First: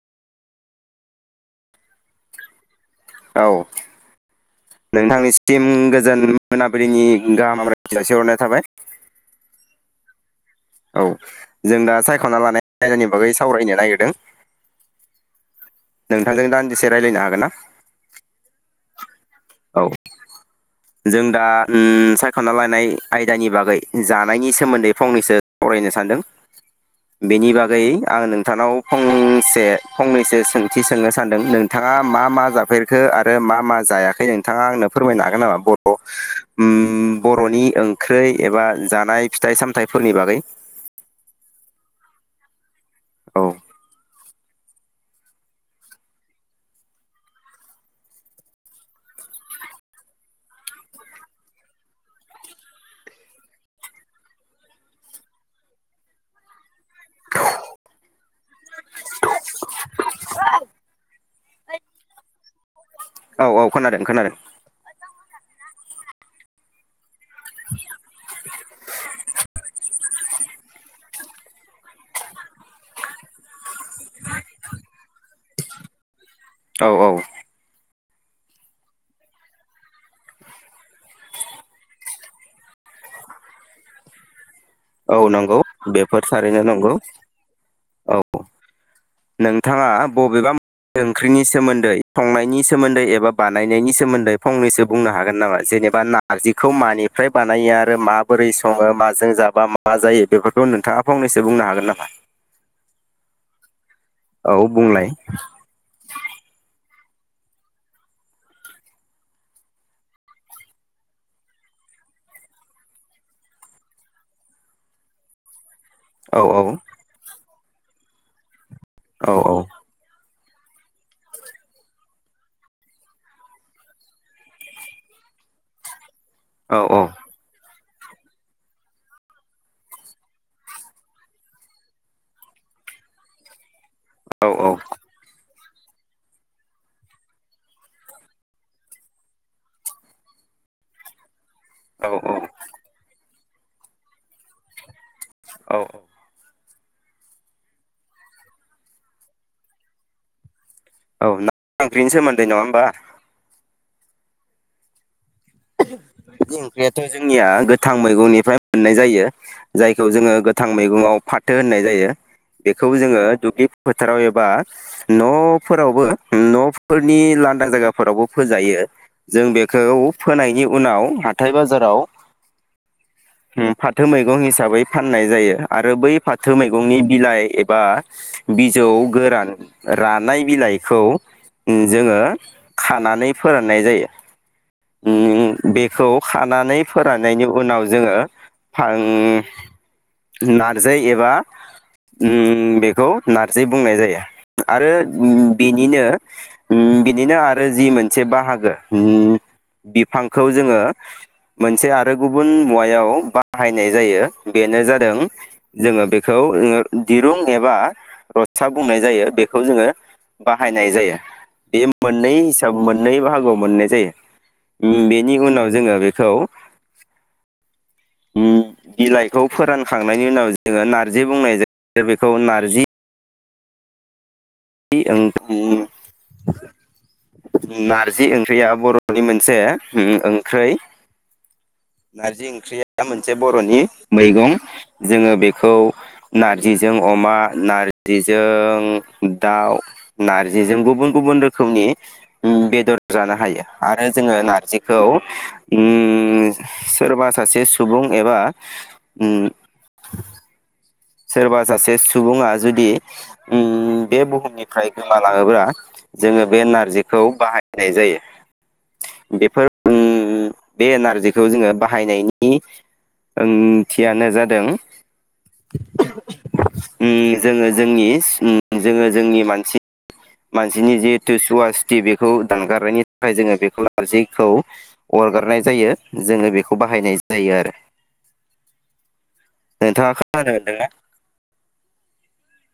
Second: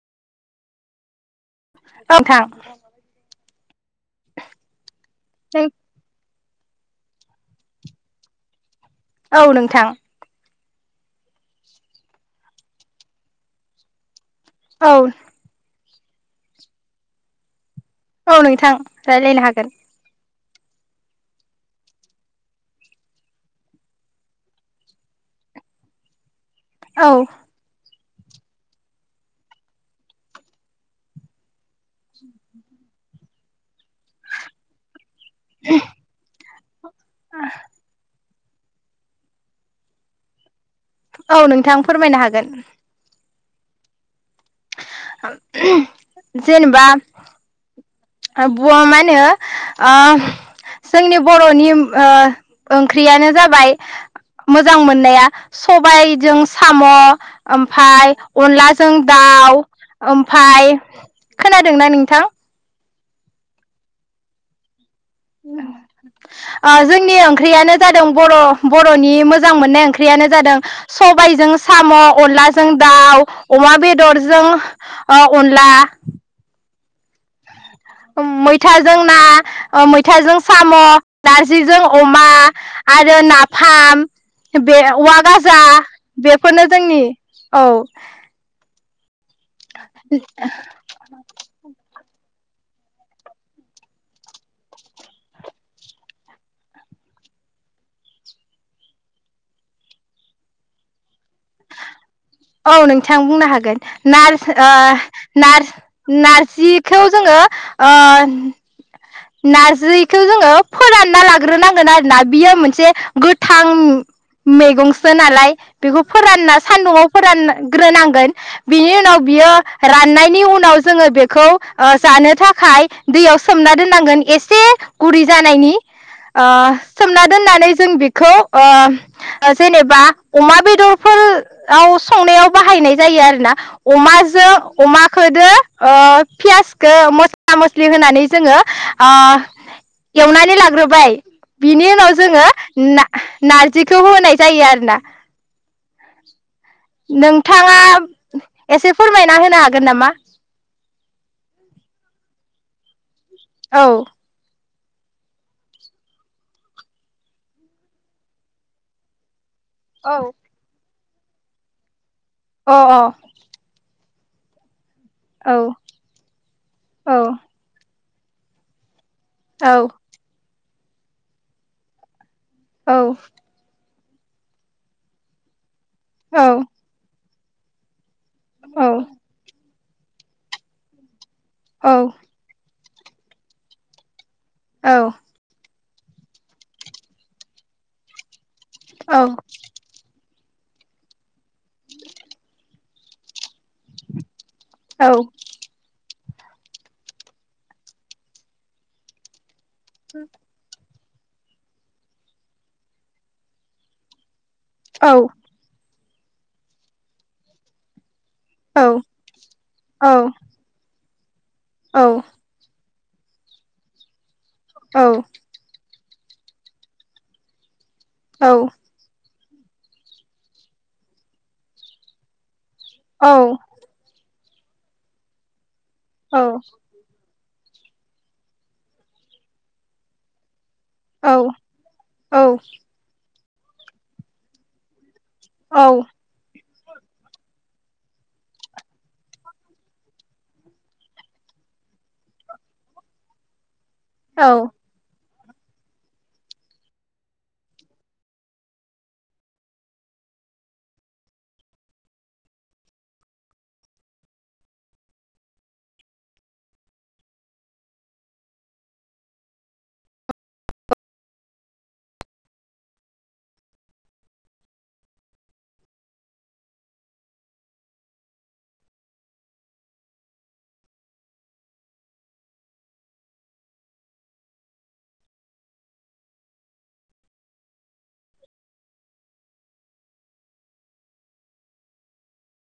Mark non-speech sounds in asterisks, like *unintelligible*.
नोंथां औ नोंथांनिसिम नों गोजोन मोनाबिलिनि गाहाम रायजो जासि हरनाय थाबाय औ नोंथां औ जों दा सायख'ना लानाय आयदानि बागै सावरायनो नागिरदों औ नोंथांजों दान्दिसे रायज्लायनो हागोन ना? औ नोंथां राइलायनो हागोन औ जों दा उम सायख'ना लायानाय आयदानि बागै जानायनि सोमोन्दै फंनैसो सावरायनो सानदों औ बेनि बागै आं नोंथांनाव फंसे फंनैसो सोंथि सोंनो सानदों बिथाङा मा मा जाफेरखो आरो आरो मा मा जायाखै नोंथाङा आंनो फोरमायनोहागोन ना बर' उम बर'नि ओंख्रै एबा जानाय फिथाइ सामथायाइफोरनि बागै औ नोंथां फोरमायनो हागोन औ जेनेबा मा होनो जोंनि बर'नि ओंख्रियानो जाबाय मोजां मोननाया सबायजों साम' ओमफफ्राय अनलाजों दाउ ओमफाय खोनादोंना नोंथां औ औ खोनादों खोनादों। जोंनि ओंख्रियानो जादों बर' बर'नि मोजां मोननाय ओंख्रियानो जादों सबायजों साम' अनलाजों दाउ अमा बेदर बेदरजों अनला औ औ। मैथाजों ना मैथाजों साम' नारजिजों अमा आरो नाफाम बे औ औवा नंगौ गाजा बेफोर थारैनो बेफोरनो नंगौ जोंनि औ। औ नोंथाङा बबेबा ओंख्रिनि सोमोन्दै संनायनि सोमोन्दै एबा बानायनायनि सोमोन्दै फंनैसो बुंनो हागोन नामा जेनेबा नारजिखौ मानिफ्राय बानायो आरो माबोरै सङो माजों जाबा म मा जायो बेफोरखौ नोंथाङा फंनैसो बुंनो हागोन नामा। औ नोंथां बुंनो हागोन। नार्स औ बुंलाय नार नारसि खौ जोङो नारजिखौ जोङो फोरानना लाग्रोनांगोन आरो ना बियो मोनसे गोथां मैगंसो नालाय बेखौ औ फोरान ना सान्दुंआव ग्रोनांगोन बिनि उनाव औ बियो राननायनि उनाव उनाव जोङो बेखौ जानो थाखाय दैयाव सोमना दोननांगोन एसे गुरै जानायनि औ सोमना दोननानै जों बेखौ जेनेबा अमा बेदरफोर औव संनायाव बाहायनाय जायो आरो ना औ अमाजों अमा खोदो ओ फियासखो मस्ला मस्लि होनानै जोङो ओ एवनानै लाग्रोबाय बिनि औ उनाव औ जोङो ना नारजिखौ होनाय जायो आरो ना औ। नोंथाङा एसे फोरमायना होनो हागोन नामा औ ना ओंख्रिनि सोमोन्दै नङा बा औ। ओंख्रियाथ जोंनिया गोथां मैगंनिफ्राय मोननाय जायो। जायखौ अ जोङो गोथां मैगंआव फाथो होननाय जायो अ बेखौ जोङो दुगे फोथाराव एबा औ नफोरावबो औ नफोरनि लांनदां जायगा फोरावबो फोजायो। जों औ बेखौ नायनि उनाव हाथाय बाजाराव औ। उम फाथो मैगं हिसाबै फाननाय जायो। आरो बै औ फाथो मैगंनि बिलाइ एबा बिजौ गोरान रानाय बिलाइखौ औ जोङो खानानै फोराननाय जायो। औ। उम बेखौ खानानै फोराननायनि उनाव जोङो फां औ नारजै एबा उम बेखौ नार्जि बुंनाय जायो। आरो बेनिनो उम बिदिनो आरो जि मोनसे बाहागो उम बिफांखौ जोङो मोनसे आरो गुबुन मुवायाव बाहायनाय जायो। बेनो औ जादों जोङो बेख खौ दिरुं एबा रसा औ बुंनाय जायो बेखौ जोङो बाहायनाय जायो। बियो मोननै हिसाब मोन नै बाहागोआव मोननाय जायो। बेनि उनाव जोङो बे खौ। औ। खौ फोरानखांनायनि उनाव जोङो नारजि बुंनाय जायो बेखौ नारजि औ। *unintelligible* औ। नारजि ओंख्रिया बर'नि मोनसे ओम ओंख्रै। औ। नारजि ओंख्रिया मोन से बर'नि मैगं। जोङो बेखौ औ नार जिजों अमा नारजिजों दाउ नारजिजों गुबुन गुबुन रोखोमनि बेदर जानो हायो। आरो जोङो औ नारजिखौ उम। सोरबा सासे सुबुं एबा सोरबा सासे सुबुङा जुदि बे बुहुमनिफ्राय गोमालाङोब्ला जोङो बे नारजिखौ बाहायनाय जायो बेफोर बे नारजिखौ जोङो बाहायनायनि ओंथियानो जादों। जोङो जोंनि जोङो जोंनि मानसि। मानसिनि जिहेथु सुवासिटि बेखौ दानगारनायनि थाखाय जोङो बेखौ नारजिखौ अरगारनाय जायो जोङो बेखौ बाहायनाय जायो आरो नोंथाङा खोनानो मोनदों ना?